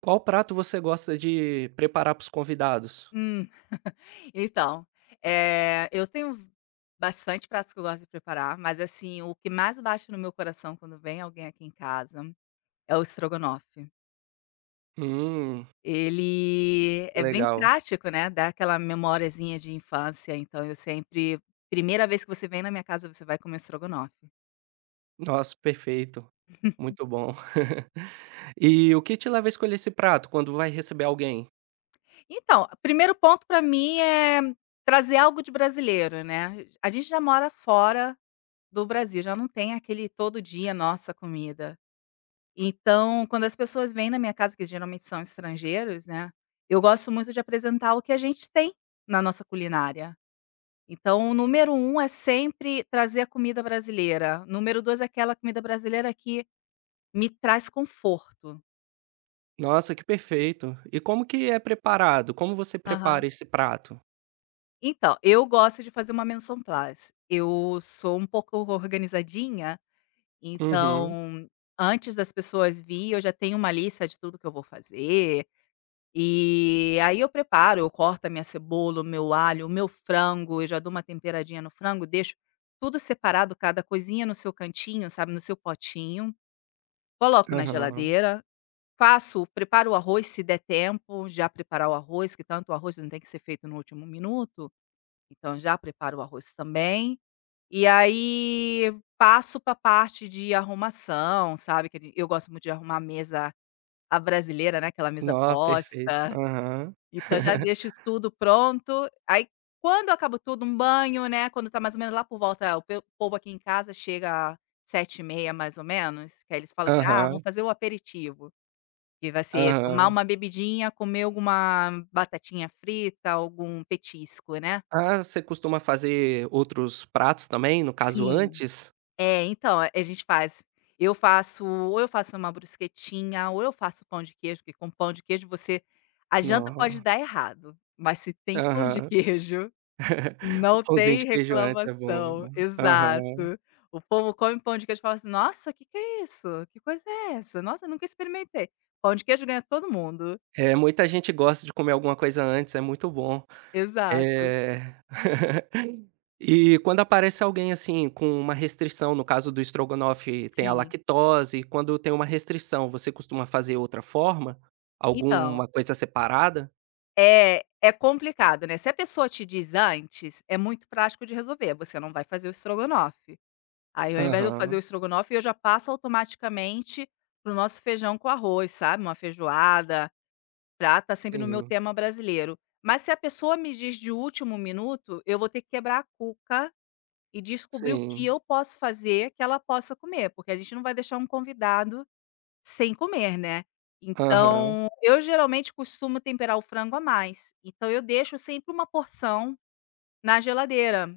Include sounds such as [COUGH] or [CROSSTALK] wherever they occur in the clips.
Qual prato você gosta de preparar para os convidados? Hum. [LAUGHS] Então, eu tenho bastante pratos que eu gosto de preparar, mas, assim, o que mais bate no meu coração quando vem alguém aqui em casa é o estrogonofe. Hum, Ele é bem legal. prático, né, dá aquela memoriazinha de infância, então eu sempre primeira vez que você vem na minha casa, você vai comer estrogonofe. Nossa, perfeito. Muito bom. [LAUGHS] E o que te leva a escolher esse prato quando vai receber alguém? Então, primeiro ponto para mim é trazer algo de brasileiro, né. A gente já mora fora do Brasil, já não tem aquele todo dia nossa comida. Então, quando as pessoas vêm na minha casa, que geralmente são estrangeiros, né, eu gosto muito de apresentar o que a gente tem na nossa culinária. Então, o número um é sempre trazer a comida brasileira. Número 2 é aquela comida brasileira que me traz conforto. Nossa, que perfeito. E como que é preparado? Como você Aham. prepara esse prato? Então, eu gosto de fazer uma menção plus. Eu sou um pouco organizadinha, Uhum, então antes das pessoas vir, eu já tenho uma lista de tudo que eu vou fazer. E aí eu preparo, eu corto a minha cebola, o meu alho, o meu frango, eu já dou uma temperadinha no frango, deixo tudo separado, cada coisinha no seu cantinho, sabe, no seu potinho, coloco na aham. geladeira, faço preparo o arroz se der tempo, já preparar o arroz, que tanto o arroz não tem que ser feito no último minuto, então já preparo o arroz também. E aí passo para a parte de arrumação, sabe, que eu gosto muito de arrumar a mesa a brasileira, né, aquela mesa Nó, perfeito. posta. Aham. Então já deixo [LAUGHS] tudo pronto, aí quando eu acabo tudo, um banho, né, quando tá mais ou menos lá por volta é, o pe povo aqui em casa chega sete e meia mais ou menos, que aí eles falam que: "Ah, vamos Aham, fazer o aperitivo", que vai ser tomar aham. uma bebidinha, comer alguma batatinha frita, algum petisco, né. Ah, você costuma fazer outros pratos também, no caso Sim. antes? É, então, a gente faz eu faço ou eu faço uma brusquetinha, ou eu faço pão de queijo, porque com pão de queijo você a janta pode Nó, dar errado, mas se tem pão de aham. queijo Um não pãozinho tem de queijo antes é bom. reclamação, Aham. exato. O povo come pão de queijo e fala assim: "Nossa, que é isso? Que coisa é essa? Nossa, eu nunca experimentei". Pão de queijo ganha todo mundo. É, muita gente gosta de comer alguma coisa antes, é muito bom. Exato, É. [LAUGHS] E quando aparece alguém, assim, com uma restrição, no caso do estrogonofe tem a sim. lactose, quando tem uma restrição, você costuma fazer outra forma? Então, Alguma coisa separada? é complicado, né, se a pessoa te diz antes, é muito prático de resolver, você não vai fazer o estrogonofe. Aí ao invés de eu fazer o Aham, estrogonofe, eu já passo automaticamente pro nosso feijão com arroz, sabe, uma feijoada. Pra tá sempre no meu sim, tema brasileiro. Mas se a pessoa me diz de último minuto, eu vou ter que quebrar a cuca e descobrir o que sim. eu posso fazer que ela possa comer, porque a gente não vai deixar um convidado sem comer, né. Aham, Então, eu geralmente costumo temperar o frango a mais, então eu deixo sempre uma porção na geladeira.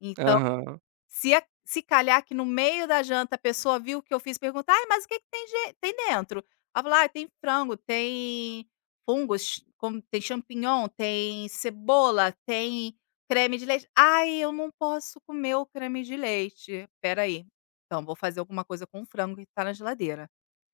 Então aham. se calhar que no meio da janta a pessoa viu o que eu fiz, perguntar: "Ai, mas o que que tem dentro?" Aí eu falo: "Tem frango, tem fungos, como tem champignon, tem cebola, tem creme de leite". "Ai, eu não posso comer o creme de leite". "Espera aí, então vou fazer alguma coisa com o frango que tá na geladeira,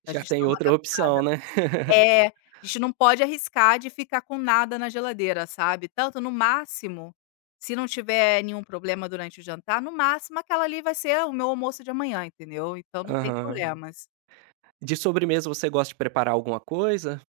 a Já gente tem dar uma outra opção, adaptada". né. É, a gente não pode arriscar de ficar com nada na geladeira, sabe. Tanto, no máximo, se não tiver nenhum problema durante o jantar, no máximo aquela ali vai ser o meu almoço de amanhã, entendeu. Então não tem Aham. problemas. De sobremesa você gosta de preparar alguma coisa?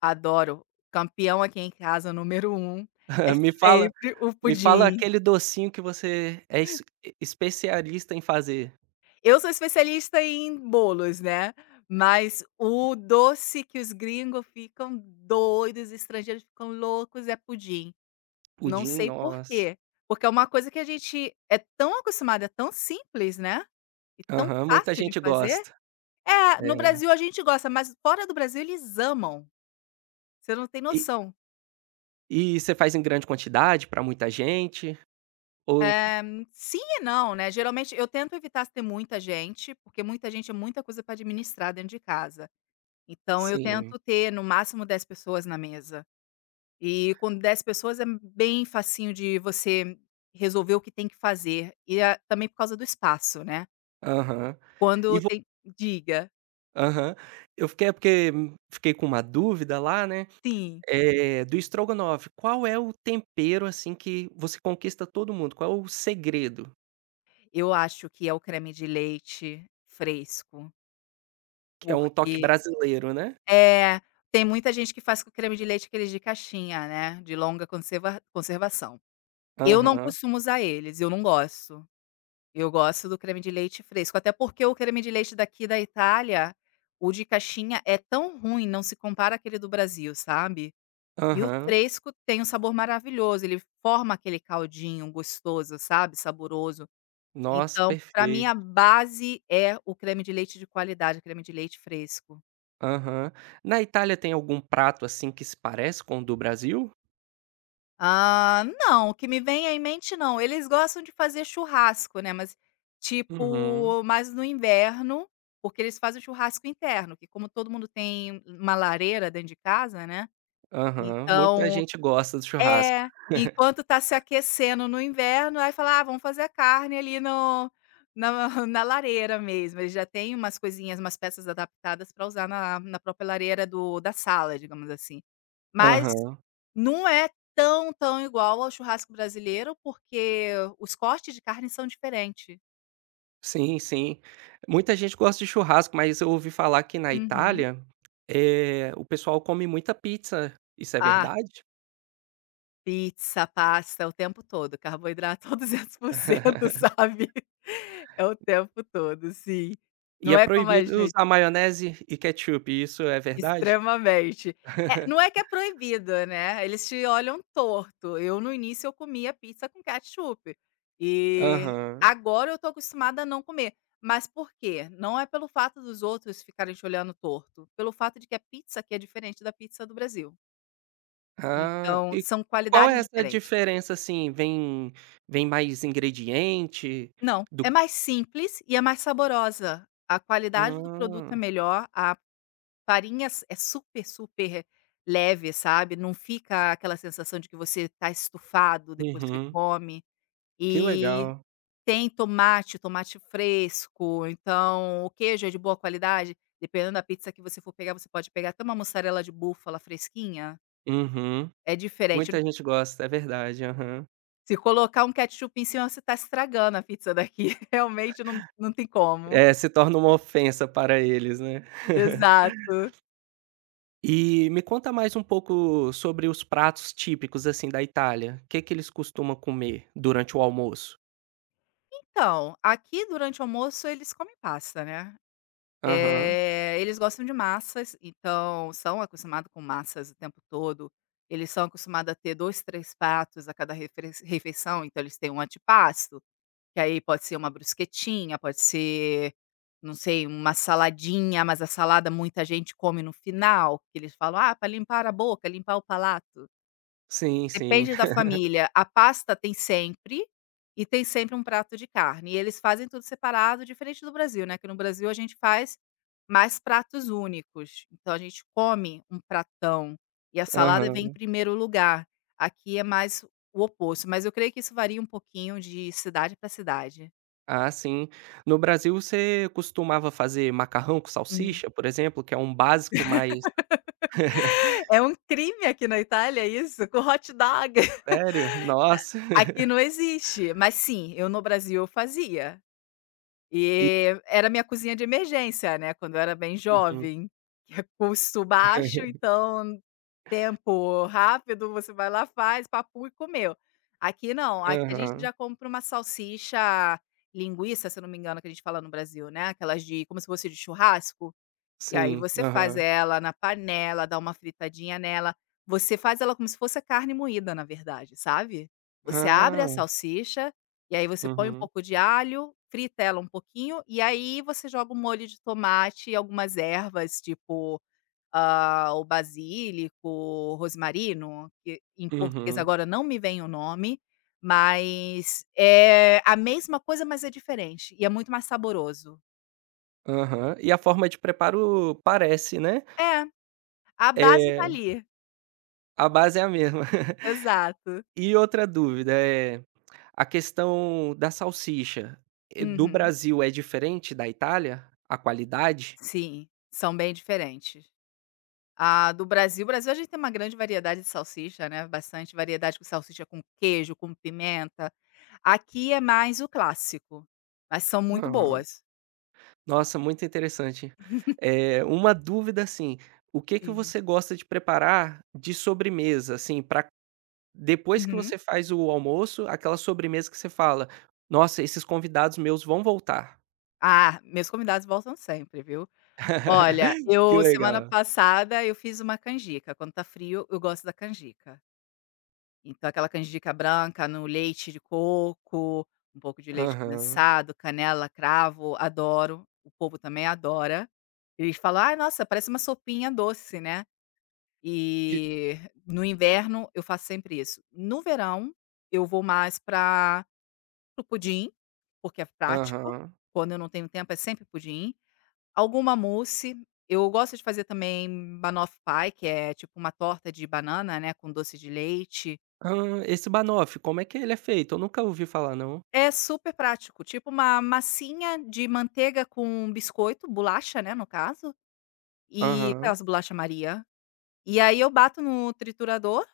Adoro. Campeão aqui em casa, número um é [LAUGHS] Me fala sempre o Me fala pudim. aquele docinho que você é es especialista em fazer. Eu sou especialista em bolos, né, mas o doce que os gringos ficam doidos, os estrangeiros ficam loucos é pudim. Não Pudim, sei por nossa. quê, porque é uma coisa que a gente é tão acostumado, é tão simples, né, e tão Aham, muita fácil de gente fazer. gosta. É, no É. Brasil a gente gosta, mas fora do Brasil eles amam, você não tem E noção. e você faz em grande quantidade para muita gente? Ou cu- Eh, sim e não, né, geralmente eu tento evitar ter muita gente, porque muita gente é muita coisa para administrar dentro de casa. Então eu sim. tento ter no máximo 10 pessoas na mesa, e com 10 pessoas é bem facinho de você resolver o que tem que fazer, e a também por causa do espaço, né. Aham. E Quando vo tem diga. Aham. Eu fiquei é porque fiquei com uma dúvida lá, né, Sim, do estrogonofe, qual é o tempero, assim, que você conquista todo mundo? Qual é o segredo? eu acho que é o creme de leite fresco, Que é um toque porque brasileiro, né? é, tem muita gente que faz com creme de leite aqueles de caixinha, né, de longa conservação. Eu não Aham, costumo usar eles, eu não gosto. Eu gosto do creme de leite fresco, até porque o creme de leite daqui da Itália, o de caixinha é tão ruim, não se compara àquele do Brasil, sabe. E o aham. fresco tem um sabor maravilhoso, ele forma aquele caldinho gostoso, sabe, saboroso. Nossa, Então, para mim perfeito. a base é o creme de leite de qualidade, creme de leite fresco. Aham. Na Itália tem algum prato, assim, que se parece com o do Brasil? Ah, não, o que me vem em mente não. Eles gostam de fazer churrasco, né, mas Uhum. tipo, mais no inverno, porque eles fazem churrasco interno, que como todo mundo tem uma lareira dentro de casa, né, Aham. Muita então gente gosta do churrasco. é, enquanto tá se aquecendo no inverno, aí fala: "Ah, vamos fazer a carne ali no na [LAUGHS] na lareira mesmo", ele já tem umas coisinhas, umas peças adaptadas para usar na própria lareira do da sala, digamos assim. Mas Aham. não é tão, tão igual ao churrasco brasileiro, porque os cortes de carne são diferentes. Sim, sim. Muita gente gosta de churrasco, mas eu ouvi falar que na Uhum. Itália, o pessoal come muita pizza. Isso é Ah, verdade? pizza, pasta, é o tempo todo, carboidrato [LAUGHS] a 200%, [LAUGHS] sabe. É o tempo todo, sim. E Não é é como a proibido gente usar maionese e ketchup. Isso é verdade? extremamente. É, [LAUGHS] não é que é proibido, né, eles te olham torto. Eu, no início, eu comia pizza com ketchup. E Aham. agora eu tô acostumada a não comer. Mas por quê? Não é pelo fato dos outros ficarem te olhando torto, pelo fato de que a pizza aqui é diferente da pizza do Brasil. Ah, Então, e são qual é qualidades essa diferentes. diferença, assim? Vem mais ingrediente Não, é do. mais simples e é mais saborosa. A qualidade do produto é Hum, melhor, a farinha s é super, super leve, sabe, não fica aquela sensação de que você tá estufado depois que uhum, come. que E legal. tem tomate, tomate fresco, então o queijo é de boa qualidade, dependendo da pizza que você for pegar, você pode pegar até uma mussarela de búfala fresquinha, Uhum, é diferente. muita gente gosta, é verdade, aham. Se colocar um ketchup em cima, você tá estragando a pizza daqui, [LAUGHS] realmente não tem como. É, se torna uma ofensa para eles, né. [LAUGHS] Exato. E me conta mais um pouco sobre os pratos típicos, assim, da Itália. O que que eles costumam comer durante o almoço? Então, aqui durante o almoço eles comem pasta, né. Aham. Eles gostam de massas, então são acostumados com massas o tempo todo. Eles são acostumados a ter 2, 3 pratos a cada refres refeição, então eles têm um antipasto, que aí pode ser uma brusquetinha, pode ser, não sei, uma saladinha, mas a salada muita gente come no final, que eles falam: "Ah, para limpar a boca, limpar o palato". Sim, sim. Depende da [LAUGHS] família. A pasta tem sempre, e tem sempre um prato de carne. E eles fazem tudo separado, diferente do Brasil, né, que no Brasil a gente faz mais pratos únicos. Então a gente come um pratão, e a salada vem em Aham. primeiro lugar. Aqui é mais o oposto, mas eu creio que isso varia um pouquinho de cidade para cidade. Ah, sim. No Brasil você costumava fazer macarrão com Hum. salsicha, por exemplo, que é um básico mais. [LAUGHS] É um crime aqui na Itália isso, com hot dog. [LAUGHS] Sério? Nossa. [LAUGHS] Aqui não existe, mas sim, eu no Brasil eu fazia. E E era minha cozinha de emergência, né, quando eu era bem uhum, jovem, que é custo baixo, então tempo rápido, você vai lá, faz, papum e comeu. Aqui não, aqui a gente aham, já compra uma salsicha linguiça, se eu não me engano, que a gente fala no Brasil, né, aquelas de como se fosse de churrasco. E aí sim, você faz aham. ela na panela, dá uma fritadinha nela. Você faz ela como se fosse a carne moída, na verdade, sabe. Você abre a Ah, salsicha, e aí você põe um uhum, pouco de alho, frita ela um pouquinho, e aí você joga um molho de tomate e algumas ervas, tipo, ah, o basílico, rosmarino, que em português uhum, agora não me vem o nome, mas é a mesma coisa, mas é diferente, e é muito mais saboroso. aham. E a forma de preparo parece, né. É, a base tá É, ali. a base é a mesma. [LAUGHS] Exato. E outra dúvida, é a questão da salsicha, do Uhum. Brasil é diferente da Itália? A qualidade? Sim, são bem diferentes. A do Brasil a gente tem uma grande variedade de salsicha, né, bastante variedade com salsicha com queijo, com pimenta. Aqui é mais o clássico, mas são muito Aham. boas. Nossa, muito interessante. É uma dúvida, assim, o que que Sim. você gosta de preparar de sobremesa, assim, para depois que Uhum. você faz o almoço, aquela sobremesa que você fala: "Nossa, esses convidados meus vão voltar"? Ah, meus convidados voltam sempre, viu. Olha, [LAUGHS] Que eu semana legal. passada eu fiz uma canjica, quando tá frio eu gosto da canjica. Então aquela canjica branca no leite de coco, um pouco de leite Aham. condensado, canela, cravo, adoro, o povo também adora. Eles falam: "Ai, nossa, parece uma sopinha doce, né". E E no inverno eu faço sempre isso. No verão, eu vou mais para o pudim, porque é prático, aham. quando eu não tenho tempo é sempre pudim, alguma mousse, eu gosto de fazer também banoffee pie, que é tipo uma torta de banana, né, com doce de leite. Hã, esse banoffee, como é que ele é feito? Eu nunca ouvi falar não. É super prático, tipo uma massinha de manteiga com biscoito, bolacha, né, no caso, e Aham, aquelas bolacha Maria. E aí eu bato no triturador,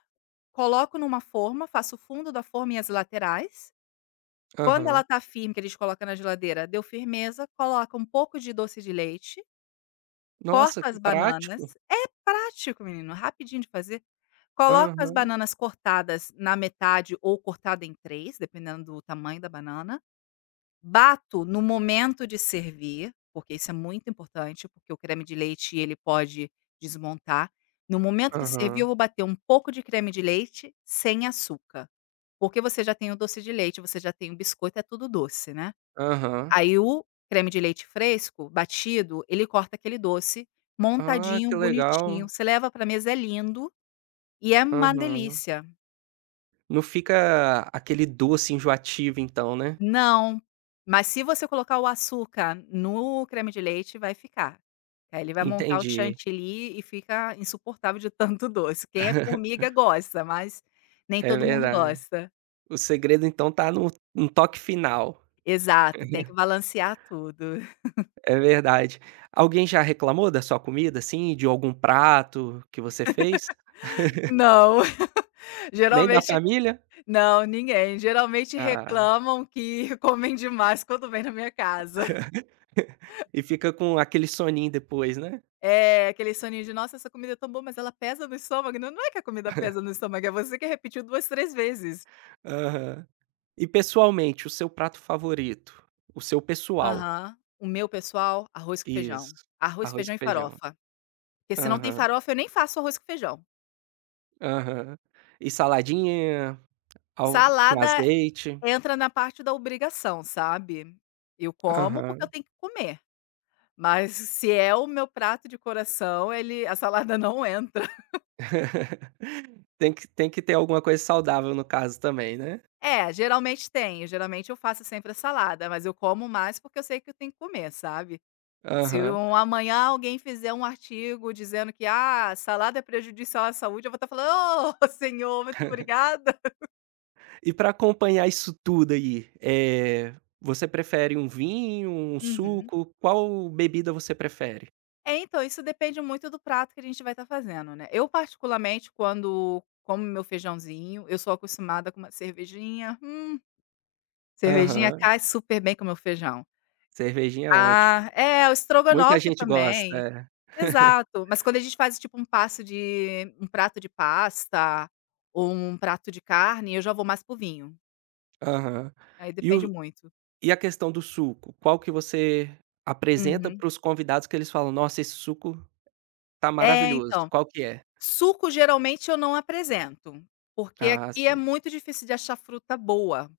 coloco numa forma, faço o fundo da forma e as laterais. Quando ela aham. tá firme, que a gente coloca na geladeira, deu firmeza, coloca um pouco de doce de leite, corta Nossa, que as prático. bananas é prático menino, rapidinho de fazer. Coloco as Aham, bananas cortadas na metade ou cortada em 3, dependendo do tamanho da banana. Bato no momento de servir, porque isso é muito importante, porque o creme de leite ele pode desmontar. No momento de servir aham, eu vou bater um pouco de creme de leite sem açúcar, porque você já tem o doce de leite, você já tem o biscoito, é tudo doce, né. aham. Aí o creme de leite fresco, batido, ele corta aquele doce Ah, montadinho, que bonitinho, legal. você leva para mesa, é lindo e é uma Aham. delícia. Não fica aquele doce enjoativo então, né. Não, mas se você colocar o açúcar no creme de leite, vai ficar. Aí ele vai montar o Entendi, chantilly e fica insuportável de tanto [LAUGHS] doce. Quem é formiga gosta, mas nem é todo mundo verdade. gosta. O segredo então tá no toque final. Exato, tem que balancear tudo. É verdade. Alguém já reclamou da sua comida, assim, de algum prato que você fez? [LAUGHS] Não, [LAUGHS] Nem da geralmente família? não, ninguém. Geralmente Ah, reclamam que [LAUGHS] comem demais quando vem na minha casa. [LAUGHS] e fica com aquele soninho depois, né. É aquele soninho de: "Nossa, essa comida é tão boa, mas ela pesa no estômago". Não, não é que a comida pesa no estômago, é você que repetiu 2 3 vezes. Aham. E pessoalmente, o seu prato favorito? O seu pessoal. Aham. O meu pessoal, arroz com Isso. feijão. Arroz, Arroz feijão com e feijão. farofa. Porque se não tem Aham, farofa, eu nem faço arroz com feijão. aham. E saladinha, ao com Salada azeite. entra na parte da obrigação, sabe. Eu como porque eu Aham. tenho que comer, mas se é o meu prato de coração, ele a salada não entra. [LAUGHS] [LAUGHS] Tem que ter alguma coisa saudável no caso também, né. É, geralmente tem, geralmente eu faço sempre a salada, mas eu como mais porque eu sei que eu tenho que comer, sabe. Se Aham. um amanhã alguém fizer um artigo dizendo que: "Ah, salada é prejudicial à saúde", eu vou estar falando: "Ô, [LAUGHS] senhor, muito obrigada". E para acompanhar isso tudo aí, você prefere um vinho, um Uhum. suco? Qual bebida você prefere? É, então, isso depende muito do prato que a gente vai estar fazendo, né. Eu particularmente, quando como meu feijãozinho, eu sou acostumada com uma cervejinha, cervejinha Aham. cai super bem com o meu feijão. Cervejinha é ótimo. Ah, é, o Muita estrogonofe gente gosta, também. é. [LAUGHS] Exato. Mas quando a gente faz, tipo, um passo de um prato de pasta ou um prato de carne, eu já vou mais pro vinho. Aham. Aí E depende o muito. e a questão do suco? Qual que você apresenta Uhum. para os convidados que eles falam: "Nossa, esse suco tá É, maravilhoso", então. qual que é? Suco geralmente eu não apresento, porque Ah, aqui é sim. muito difícil de achar fruta boa,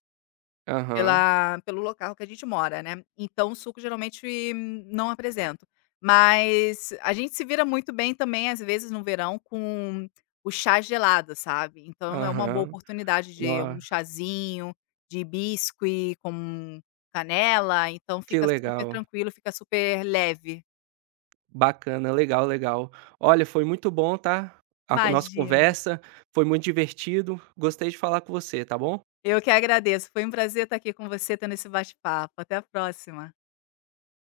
Aham, pela pelo local que a gente mora, né, então suco geralmente não apresento. Mas a gente se vira muito bem também, às vezes, no verão com o chá gelado, sabe, então é uma boa aham. oportunidade de No, um chazinho de hibisco com canela, então que fica super legal, tranquilo, fica super leve. bacana, legal, legal. Olha, foi muito bom, tá, a nossa Imagina. conversa, foi muito divertido, gostei de falar com você, tá bom? Eu que agradeço. Foi um prazer estar aqui com você, tendo esse bate-papo. Até a próxima.